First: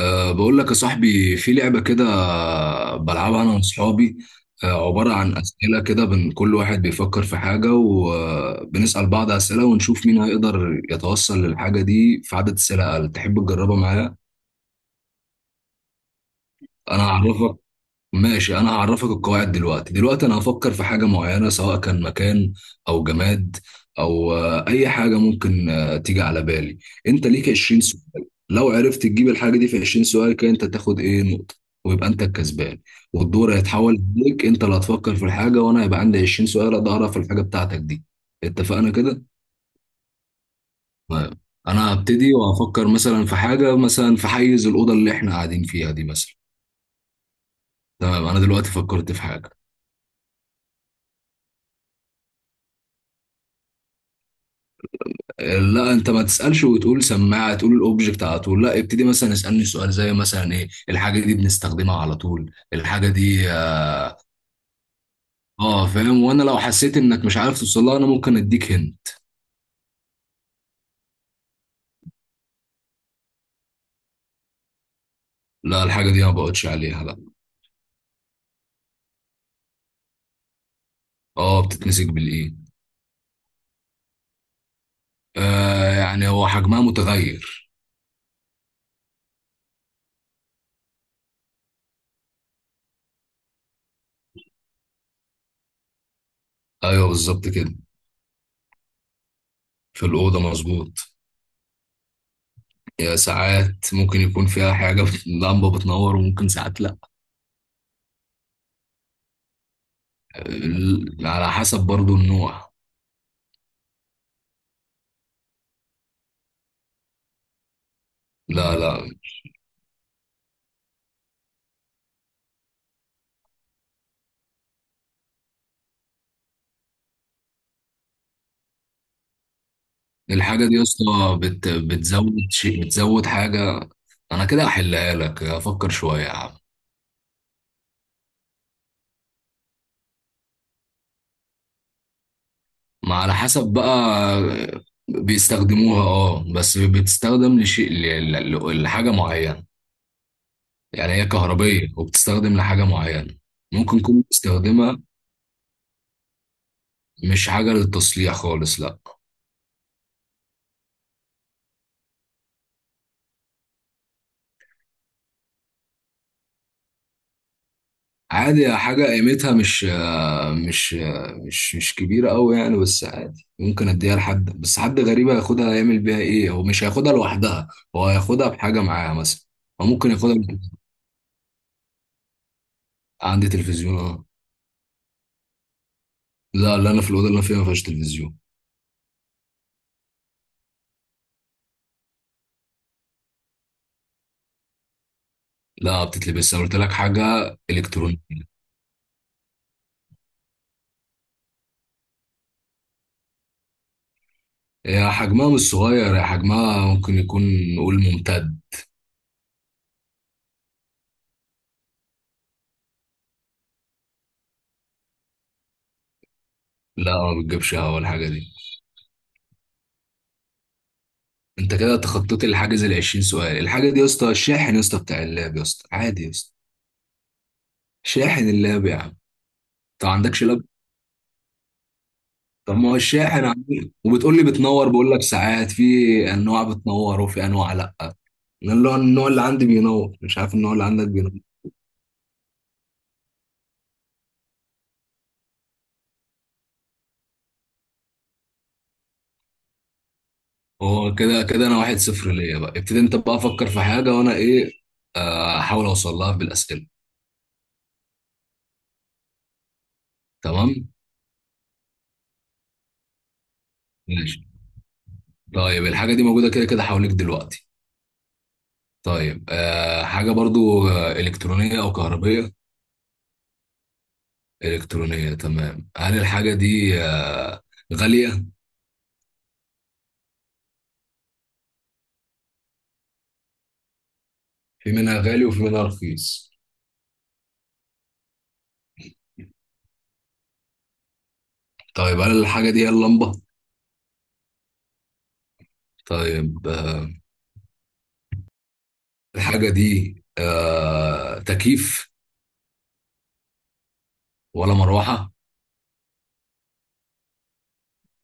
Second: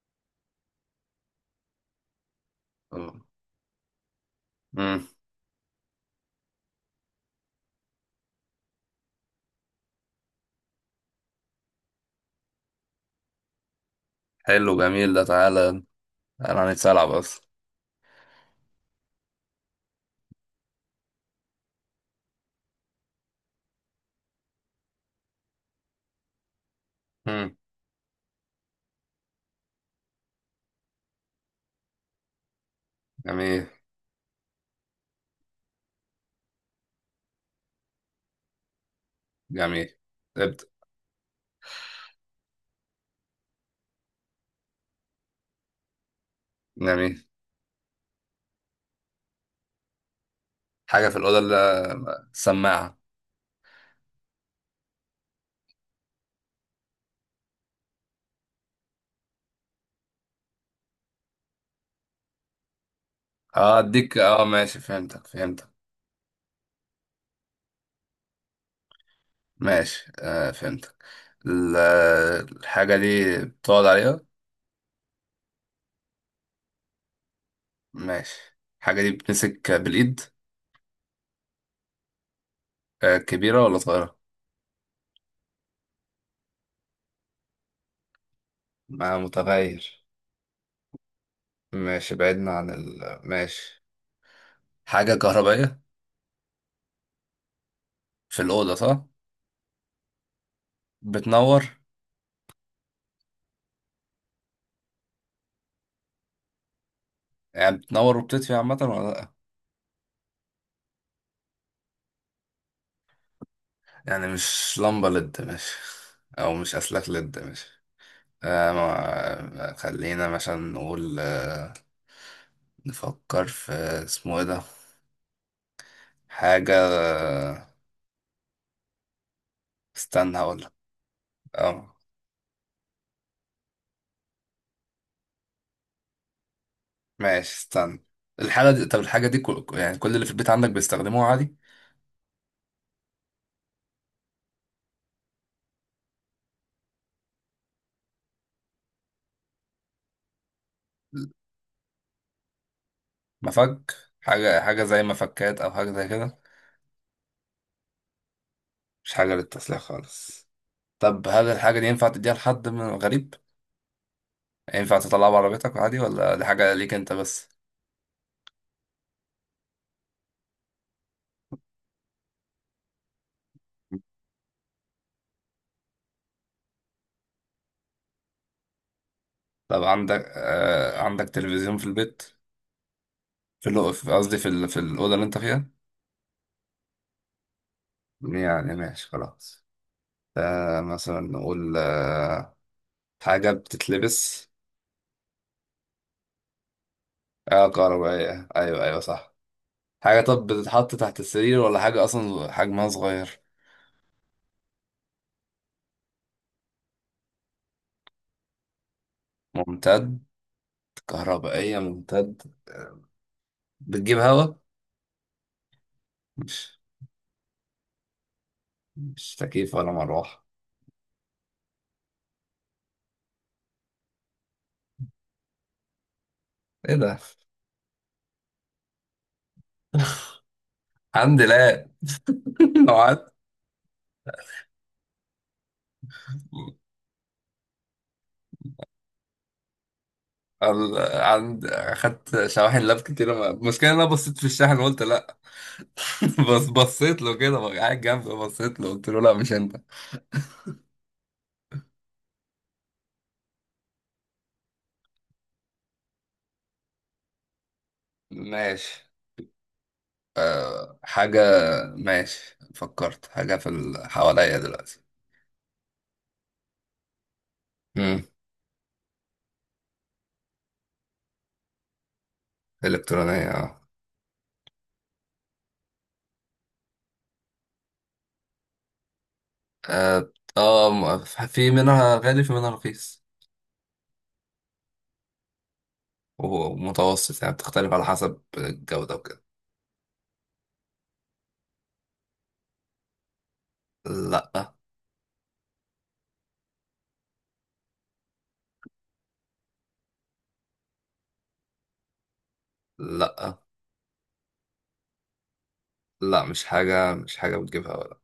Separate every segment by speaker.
Speaker 1: بقول لك يا صاحبي في لعبة كده
Speaker 2: اه.
Speaker 1: بلعبها أنا وأصحابي.
Speaker 2: مم.
Speaker 1: عبارة عن أسئلة كده، كل واحد بيفكر في حاجة وبنسأل بعض أسئلة ونشوف مين هيقدر يتوصل للحاجة دي في عدد أسئلة أقل. تحب تجربها معايا؟
Speaker 2: حلو جميل ده تعالى. تعالى
Speaker 1: أنا
Speaker 2: هنتسلع بس.
Speaker 1: هعرفك. ماشي، انا هعرفك القواعد دلوقتي. انا هفكر في حاجة معينة، سواء كان مكان او جماد او اي حاجة ممكن تيجي على بالي. انت ليك
Speaker 2: مم.
Speaker 1: 20 سؤال، لو عرفت تجيب الحاجة دي في 20 سؤال كده انت تاخد ايه نقطة ويبقى انت الكسبان. والدور
Speaker 2: جميل.
Speaker 1: هيتحول ليك، انت اللي هتفكر في الحاجة وانا هيبقى عندي 20 سؤال اقدر اعرف الحاجة بتاعتك دي. اتفقنا كده؟
Speaker 2: جميل. ابدأ.
Speaker 1: طيب. انا هبتدي وهفكر مثلا في حاجة، مثلا في حيز الأوضة اللي احنا قاعدين فيها دي مثلا.
Speaker 2: جميل.
Speaker 1: تمام، انا دلوقتي فكرت في حاجة.
Speaker 2: حاجة في الأوضة اللي السماعة.
Speaker 1: لا انت ما تسالش وتقول سماعه، تقول الاوبجكت على طول، لا ابتدي مثلا اسالني سؤال زي مثلا ايه الحاجه دي، بنستخدمها على طول الحاجه دي.
Speaker 2: اه اديك اه ماشي فهمتك.
Speaker 1: اه فاهم. وانا لو حسيت انك مش عارف توصلها انا ممكن اديك هن.
Speaker 2: ماشي آه فهمتك. ال- الحاجة دي بتقعد عليها.
Speaker 1: لا، الحاجه دي ما بقعدش عليها لا.
Speaker 2: ماشي، الحاجة دي بتمسك بالإيد.
Speaker 1: اه بتتمسك بالايه.
Speaker 2: آه كبيرة ولا صغيرة؟
Speaker 1: آه، يعني هو حجمها متغير.
Speaker 2: ما متغير. ماشي بعدنا عن ال ماشي. حاجة كهربائية.
Speaker 1: ايوه بالظبط كده.
Speaker 2: في الأوضة صح؟
Speaker 1: في الاوضه مظبوط.
Speaker 2: بتنور.
Speaker 1: يا ساعات ممكن يكون فيها حاجه لمبه بتنور وممكن ساعات لا.
Speaker 2: يعني بتنور وبتطفي عامة ولا لأ؟
Speaker 1: على حسب برضو النوع.
Speaker 2: يعني مش لمبة لد، ماشي. أو مش أسلاك لد، ماشي. آه
Speaker 1: لا لا.
Speaker 2: ما خلينا مثلا نقول آه، نفكر في اسمه ايه ده. حاجة آه، استنى
Speaker 1: الحاجة
Speaker 2: هقولك.
Speaker 1: دي يا اسطى بت...
Speaker 2: اه.
Speaker 1: بتزود شيء بتزود حاجة. أنا كده أحلها لك، أفكر شوية يا عم.
Speaker 2: ماشي استنى. الحاجة دي، طب الحاجة دي كل... يعني كل اللي في البيت عندك بيستخدموها عادي.
Speaker 1: ما على حسب بقى. بيستخدموها اه بس بتستخدم لحاجة معينة. يعني هي كهربية وبتستخدم لحاجة معينة.
Speaker 2: مفك.
Speaker 1: ممكن تكون
Speaker 2: حاجة، حاجة
Speaker 1: بتستخدمها.
Speaker 2: زي مفكات أو حاجة زي كده.
Speaker 1: مش حاجة للتصليح خالص لأ.
Speaker 2: مش حاجة للتسليح خالص. طب هل الحاجة دي ينفع تديها لحد من غريب؟ ينفع تطلعها بعربيتك عادي ولا دي حاجة ليك أنت بس؟
Speaker 1: عادي، حاجة قيمتها مش مش كبيرة أوي يعني، بس عادي ممكن أديها لحد، بس حد غريب هياخدها هيعمل بيها إيه؟ هو مش هياخدها لوحدها، هو هياخدها بحاجة معاها مثلا.
Speaker 2: طب
Speaker 1: أو ممكن
Speaker 2: عندك
Speaker 1: ياخدها
Speaker 2: آه، عندك تلفزيون في البيت؟
Speaker 1: عندي
Speaker 2: في الأو-
Speaker 1: تلفزيون
Speaker 2: في-
Speaker 1: أه.
Speaker 2: قصدي في ال- في الأوضة اللي أنت فيها.
Speaker 1: لا لا، أنا في الأوضة اللي أنا فيها ما فيهاش تلفزيون.
Speaker 2: يعني ماشي، خلاص. آه مثلا نقول آه، حاجة بتتلبس.
Speaker 1: لا بتتلبس، أنا قلت لك حاجة
Speaker 2: آه
Speaker 1: إلكترونية.
Speaker 2: كهربائية، أيوه أيوه صح. حاجة، طب بتتحط تحت السرير ولا حاجة أصلا حجمها صغير؟
Speaker 1: هي حجمها مش صغير، هي حجمها ممكن يكون، نقول ممتد.
Speaker 2: ممتد. كهربائية ممتد. بتجيب هوا؟ مش
Speaker 1: لا، ما بتجيبش هوا الحاجة دي.
Speaker 2: مش تكييف ولا مروحة؟
Speaker 1: أنت كده تخطيت الحاجز ال 20 سؤال. الحاجة دي يا اسطى الشاحن يا اسطى، بتاع اللاب يا اسطى عادي يا اسطى.
Speaker 2: إيه ده؟
Speaker 1: شاحن اللاب يا عم. أنت ما عندكش لاب؟
Speaker 2: الحمد لله.
Speaker 1: طب ما هو
Speaker 2: نوعات.
Speaker 1: الشاحن عميق وبتقول لي بتنور، بقول لك ساعات في انواع بتنور وفي انواع لا. انا اللي هو النوع اللي عندي بينور، مش عارف النوع اللي
Speaker 2: ال-
Speaker 1: عندك بينور.
Speaker 2: عند اخدت شواحن لاب كتير. ما- المشكله ان انا بصيت في الشاحن وقلت لا. بس بصيت له كده بقى قاعد جنبي، بصيت له قلت له لا مش انت.
Speaker 1: هو كده كده انا واحد صفر ليا بقى. ابتدي انت بقى، افكر في حاجه وانا ايه احاول اوصل لها بالاسئله.
Speaker 2: ماشي.
Speaker 1: تمام.
Speaker 2: حاجه. ماشي فكرت حاجه في ال-
Speaker 1: ماشي.
Speaker 2: حواليا دلوقتي.
Speaker 1: طيب، الحاجه دي موجوده كده كده حواليك دلوقتي؟
Speaker 2: امم.
Speaker 1: طيب، حاجه برضو الكترونيه او كهربيه.
Speaker 2: الكترونيه اه.
Speaker 1: الكترونيه تمام. هل الحاجه دي غاليه؟
Speaker 2: اه آه، في منها غالي في منها رخيص
Speaker 1: في منها غالي وفي منها رخيص.
Speaker 2: ومتوسط، يعني بتختلف على حسب الجوده وكده.
Speaker 1: طيب هل الحاجه دي هي اللمبه؟
Speaker 2: لا.
Speaker 1: طيب الحاجة دي تكييف
Speaker 2: لا،
Speaker 1: ولا مروحة؟
Speaker 2: لا مش حاجه، مش حاجه بتجيبها ولا.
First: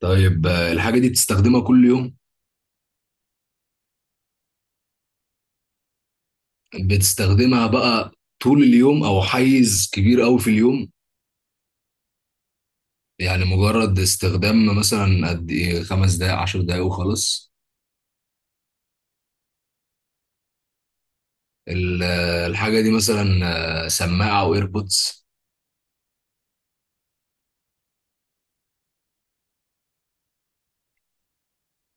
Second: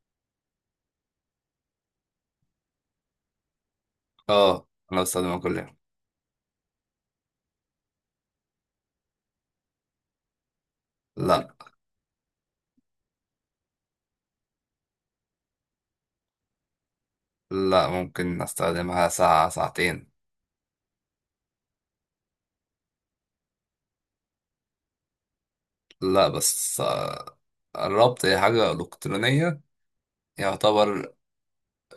Speaker 1: طيب الحاجة دي بتستخدمها كل يوم؟
Speaker 2: اه انا بستخدمها كل يوم.
Speaker 1: بتستخدمها بقى طول اليوم أو حيز كبير أوي في اليوم؟
Speaker 2: لا.
Speaker 1: يعني مجرد استخدام مثلا قد إيه، خمس دقايق عشر دقايق وخلاص؟
Speaker 2: لا ممكن استخدمها ساعة ساعتين.
Speaker 1: الحاجة دي مثلا سماعة أو إيربودز؟
Speaker 2: لا بس آه، الربط هي حاجة إلكترونية يعتبر.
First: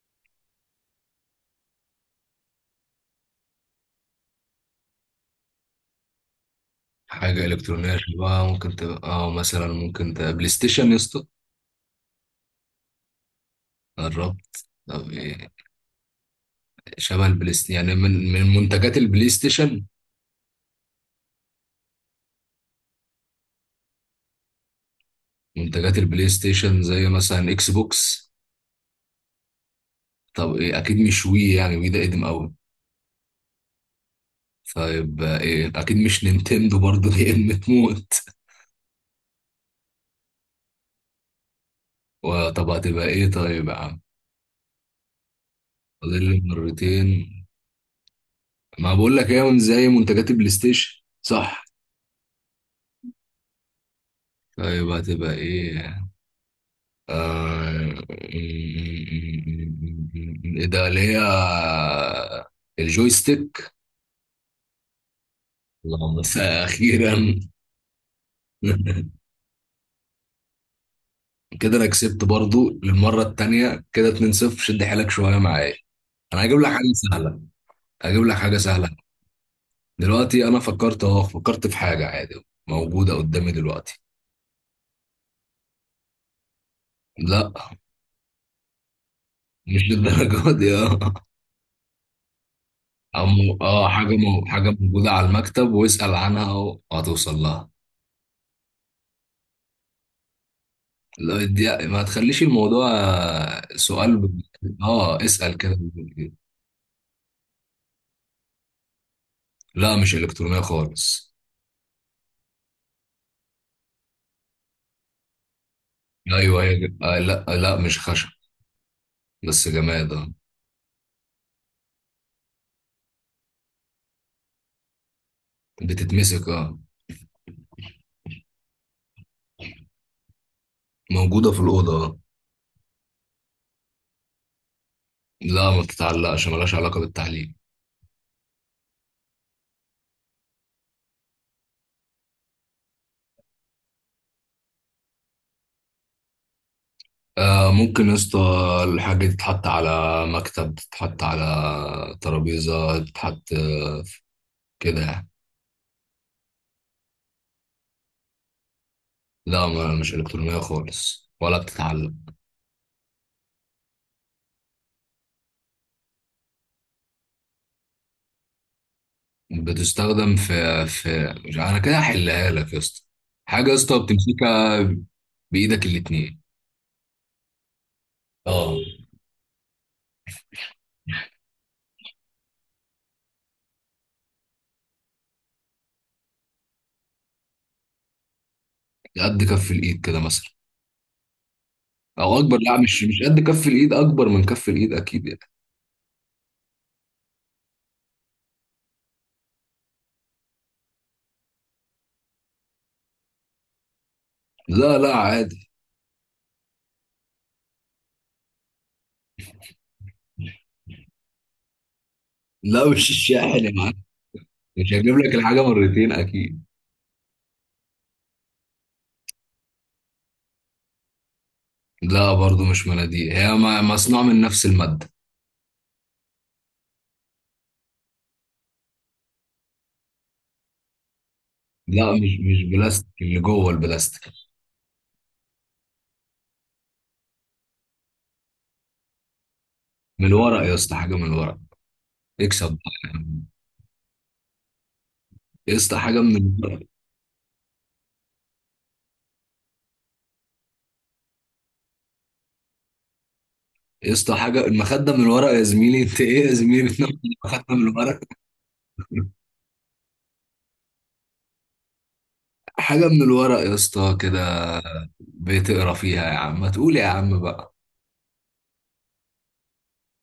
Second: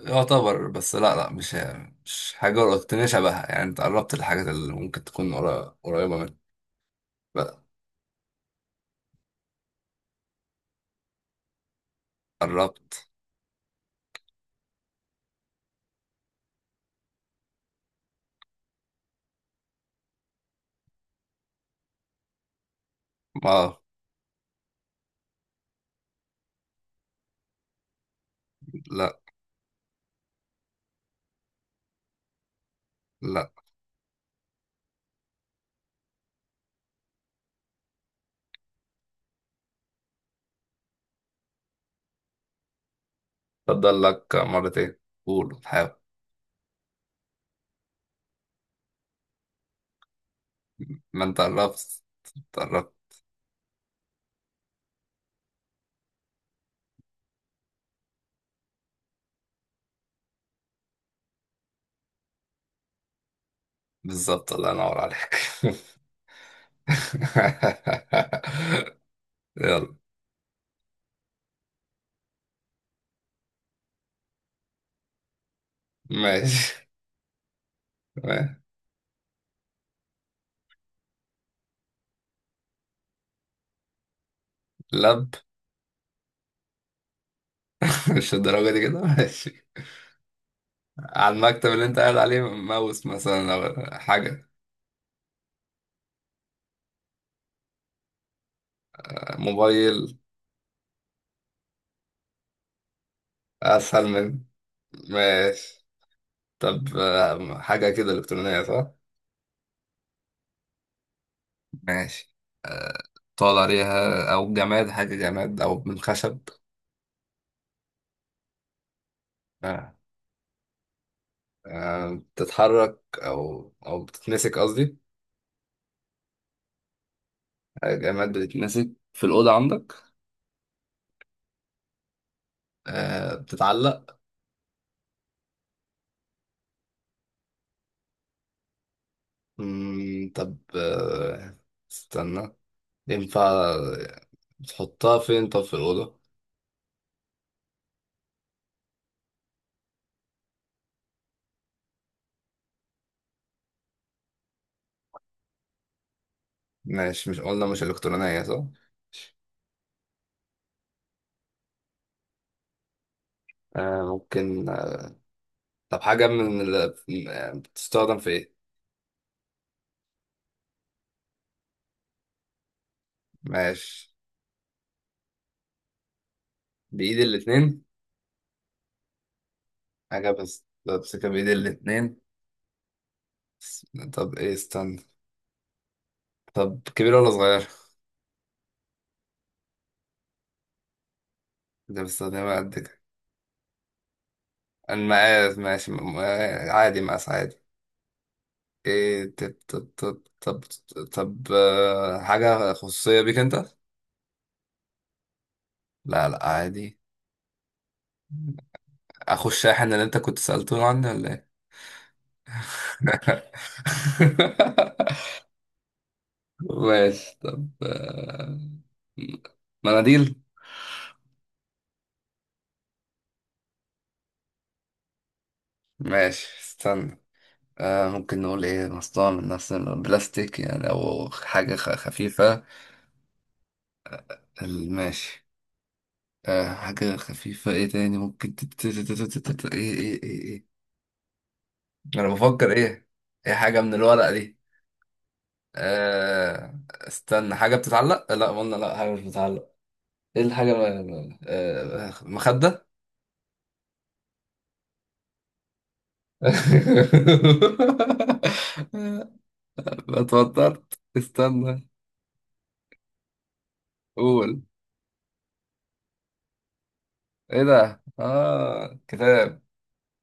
Speaker 2: يعتبر بس لا، لا مش حاجة إلكترونية شبهها، يعني انت قربت الحاجات اللي ممكن تكون قريبة منها.
Speaker 1: حاجة
Speaker 2: لا.
Speaker 1: إلكترونية شبه ممكن تبقى، أو مثلا ممكن تبقى بلاي ستيشن يا اسطى؟
Speaker 2: قربت.
Speaker 1: قربت طب إيه؟ شبه البلاي ستيشن يعني من منتجات البلاي ستيشن.
Speaker 2: ما
Speaker 1: منتجات البلاي ستيشن زي مثلا اكس بوكس.
Speaker 2: لا.
Speaker 1: طب ايه، اكيد مش وي، يعني وي ده قديم قوي.
Speaker 2: لا.
Speaker 1: طيب ايه، اكيد مش نينتندو برضه لان تموت. وطب هتبقى ايه طيب يا
Speaker 2: فضل
Speaker 1: عم.
Speaker 2: لك مرتين. قول حاول.
Speaker 1: فاضل لي مرتين. ما بقول لك ايه، من زي منتجات البلاي ستيشن
Speaker 2: ما انت
Speaker 1: صح؟
Speaker 2: قربت. انت قربت.
Speaker 1: طيب هتبقى ايه؟ ايه ده اللي هي، الجويستيك.
Speaker 2: بالظبط، الله ينور عليك.
Speaker 1: اللهم اخيرا.
Speaker 2: يلا.
Speaker 1: كده انا كسبت برضو للمره التانيه كده 2-0. شد حيلك شويه معايا. انا هجيب لك
Speaker 2: ماشي.
Speaker 1: حاجه سهله، هجيب لك حاجه
Speaker 2: ماشي.
Speaker 1: سهله. دلوقتي انا فكرت اهو، فكرت في حاجه عادي موجوده قدامي دلوقتي.
Speaker 2: لب.
Speaker 1: لا
Speaker 2: مش الدرجة دي كده، ماشي.
Speaker 1: مش للدرجه دي اه.
Speaker 2: على المكتب اللي انت قاعد عليه، ماوس مثلا او
Speaker 1: حاجه
Speaker 2: حاجة.
Speaker 1: حاجه موجوده على المكتب، واسال عنها وهتوصل لها.
Speaker 2: موبايل.
Speaker 1: لا ما تخليش الموضوع
Speaker 2: اسهل
Speaker 1: سؤال
Speaker 2: من.
Speaker 1: اه اسال كده.
Speaker 2: ماشي. طب آه، حاجة كده إلكترونية صح؟
Speaker 1: لا مش الكترونيه خالص.
Speaker 2: ماشي. طال عليها، أو جماد؟ حاجة جماد أو من خشب.
Speaker 1: ايوه هي آه، لا لا مش خشب، بس
Speaker 2: آه.
Speaker 1: جماد اه.
Speaker 2: آه، بتتحرك أو أو بتتمسك قصدي.
Speaker 1: بتتمسك اه.
Speaker 2: آه، جماد بتتمسك في الأوضة عندك.
Speaker 1: موجودة في الأوضة آه.
Speaker 2: آه. بتتعلق.
Speaker 1: لا ما تتعلقش، ملهاش علاقة بالتعليم.
Speaker 2: مم. طب آه، استنى. ينفع تحطها فين طب في الأوضة؟
Speaker 1: آه ممكن يا اسطى، الحاجة دي تتحط على مكتب، تتحط على ترابيزة، تتحط كده يعني.
Speaker 2: ماشي. مش قلنا مش إلكترونية صح؟
Speaker 1: لا ما مش إلكترونية خالص ولا بتتعلق.
Speaker 2: آه ممكن آه، طب حاجة من ال... آه، بتستخدم في إيه؟
Speaker 1: بتستخدم في، في مش، أنا كده هحلها لك يا اسطى. حاجة يا اسطى
Speaker 2: ماشي.
Speaker 1: بتمسكها بإيدك الاتنين.
Speaker 2: بإيد الاتنين.
Speaker 1: اه.
Speaker 2: حاجة بس بمسكها بإيد الاتنين. بس- طب إيه استنى. طب كبيرة ولا صغيرة؟
Speaker 1: قد كف الإيد كده مثلا،
Speaker 2: ده
Speaker 1: أو
Speaker 2: بستخدمها
Speaker 1: أكبر.
Speaker 2: قد
Speaker 1: لا
Speaker 2: كده.
Speaker 1: مش قد كف الإيد، أكبر من كف الإيد أكيد يعني.
Speaker 2: المقاس ماشي، آه، عادي، مقاس عادي. إيه؟ طب طب آه، حاجة خصوصية بيك أنت؟
Speaker 1: لا لا عادي.
Speaker 2: لا لا عادي. أخو الشاحن اللي أنت كنت سألته عني ولا إيه؟
Speaker 1: لا مش الشاحن يا معلم، مش هجيب لك الحاجة مرتين أكيد.
Speaker 2: ماشي. طب آه، مناديل.
Speaker 1: لا برضو مش مناديل، هي مصنوع من نفس المادة.
Speaker 2: ماشي استنى. آه ممكن نقول ايه، مصنوع من نفس البلاستيك يعني او حاجة
Speaker 1: لا مش
Speaker 2: خفيفة.
Speaker 1: بلاستيك، اللي جوه البلاستيك.
Speaker 2: ال- ماشي. آه، حاجة خفيفة، ايه تاني ممكن ايه ايه
Speaker 1: من
Speaker 2: ايه
Speaker 1: الورق يا
Speaker 2: ايه.
Speaker 1: اسطى، حاجة من الورق.
Speaker 2: انا
Speaker 1: اكسب
Speaker 2: بفكر
Speaker 1: بقى
Speaker 2: ايه.
Speaker 1: يا عم.
Speaker 2: ايه حاجة من الورق دي؟
Speaker 1: يا اسطى حاجة من
Speaker 2: آه
Speaker 1: الورق.
Speaker 2: استنى، حاجة بتتعلق؟ لا قلنا لا، حاجة مش بتتعلق. ايه الحاجة آه، مخدة.
Speaker 1: يا اسطى، حاجة المخدة من الورق يا زميلي، أنت إيه يا زميلي بتنام المخدة من الورق؟
Speaker 2: لا اتوترت، استنى.
Speaker 1: حاجة من الورق يا اسطى
Speaker 2: قول.
Speaker 1: كده، بتقرا فيها يا عم، ما تقول يا عم
Speaker 2: ايه
Speaker 1: بقى.
Speaker 2: ده؟ اه كتاب.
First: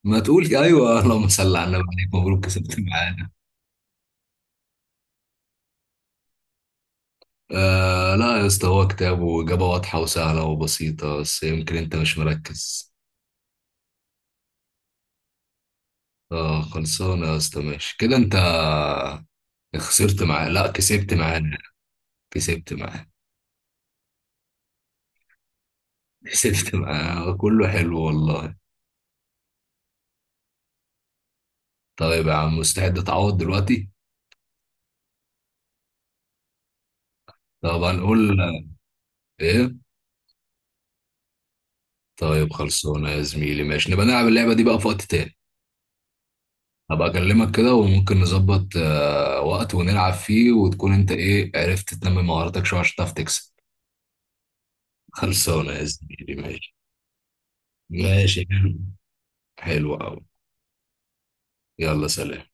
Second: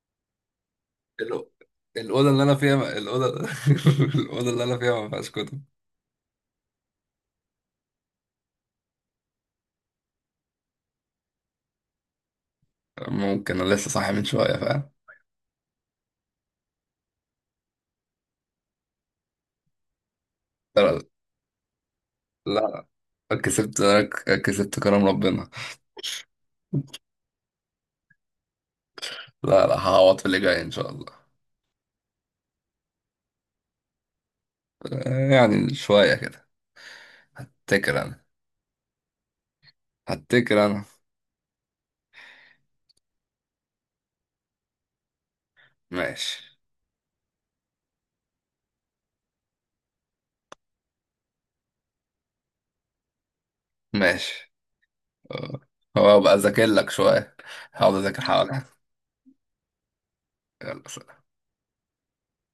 Speaker 1: ما تقول أيوه، اللهم
Speaker 2: الأو-
Speaker 1: صل على النبي، عليك
Speaker 2: الأوضة اللي
Speaker 1: مبروك
Speaker 2: أنا
Speaker 1: كسبت
Speaker 2: فيها، الأوضة
Speaker 1: معانا.
Speaker 2: الأوضة اللي أنا فيها ما فيهاش كتب.
Speaker 1: آه لا يا اسطى، هو كتاب، وإجابة واضحة وسهلة وبسيطة، بس يمكن أنت مش مركز.
Speaker 2: ممكن أنا لسه صاحي من شوية، فاهم؟
Speaker 1: آه خلصانة يا اسطى، ماشي. كده أنت خسرت معاه، لا كسبت معانا، كسبت
Speaker 2: لا.
Speaker 1: معاه.
Speaker 2: لا كسبت. كسبت كرم ربنا.
Speaker 1: كسبت معاه كله حلو والله.
Speaker 2: لا لا، هعوض في اللي جاي إن شاء الله.
Speaker 1: طيب يا عم، مستعد تعوض دلوقتي؟
Speaker 2: يعني شوية كده.
Speaker 1: طب
Speaker 2: هتكر أنا.
Speaker 1: هنقول إيه؟
Speaker 2: هتكر أنا.
Speaker 1: طيب خلصانة يا زميلي ماشي، نبقى نلعب اللعبة دي بقى في وقت تاني.
Speaker 2: ماشي.
Speaker 1: هبقى أكلمك كده وممكن نظبط آه وقت ونلعب فيه وتكون أنت إيه، عرفت تنمي مهاراتك شوية عشان تعرف تكسب.
Speaker 2: ماشي. أه،
Speaker 1: خلصانة يا
Speaker 2: هو أبقى
Speaker 1: زميلي
Speaker 2: أذاكر
Speaker 1: ماشي.
Speaker 2: لك شوية. هقعد أذاكر
Speaker 1: ماشي.
Speaker 2: حوالي.
Speaker 1: حلو قوي.
Speaker 2: يلا سلام.
Speaker 1: يلا سلام.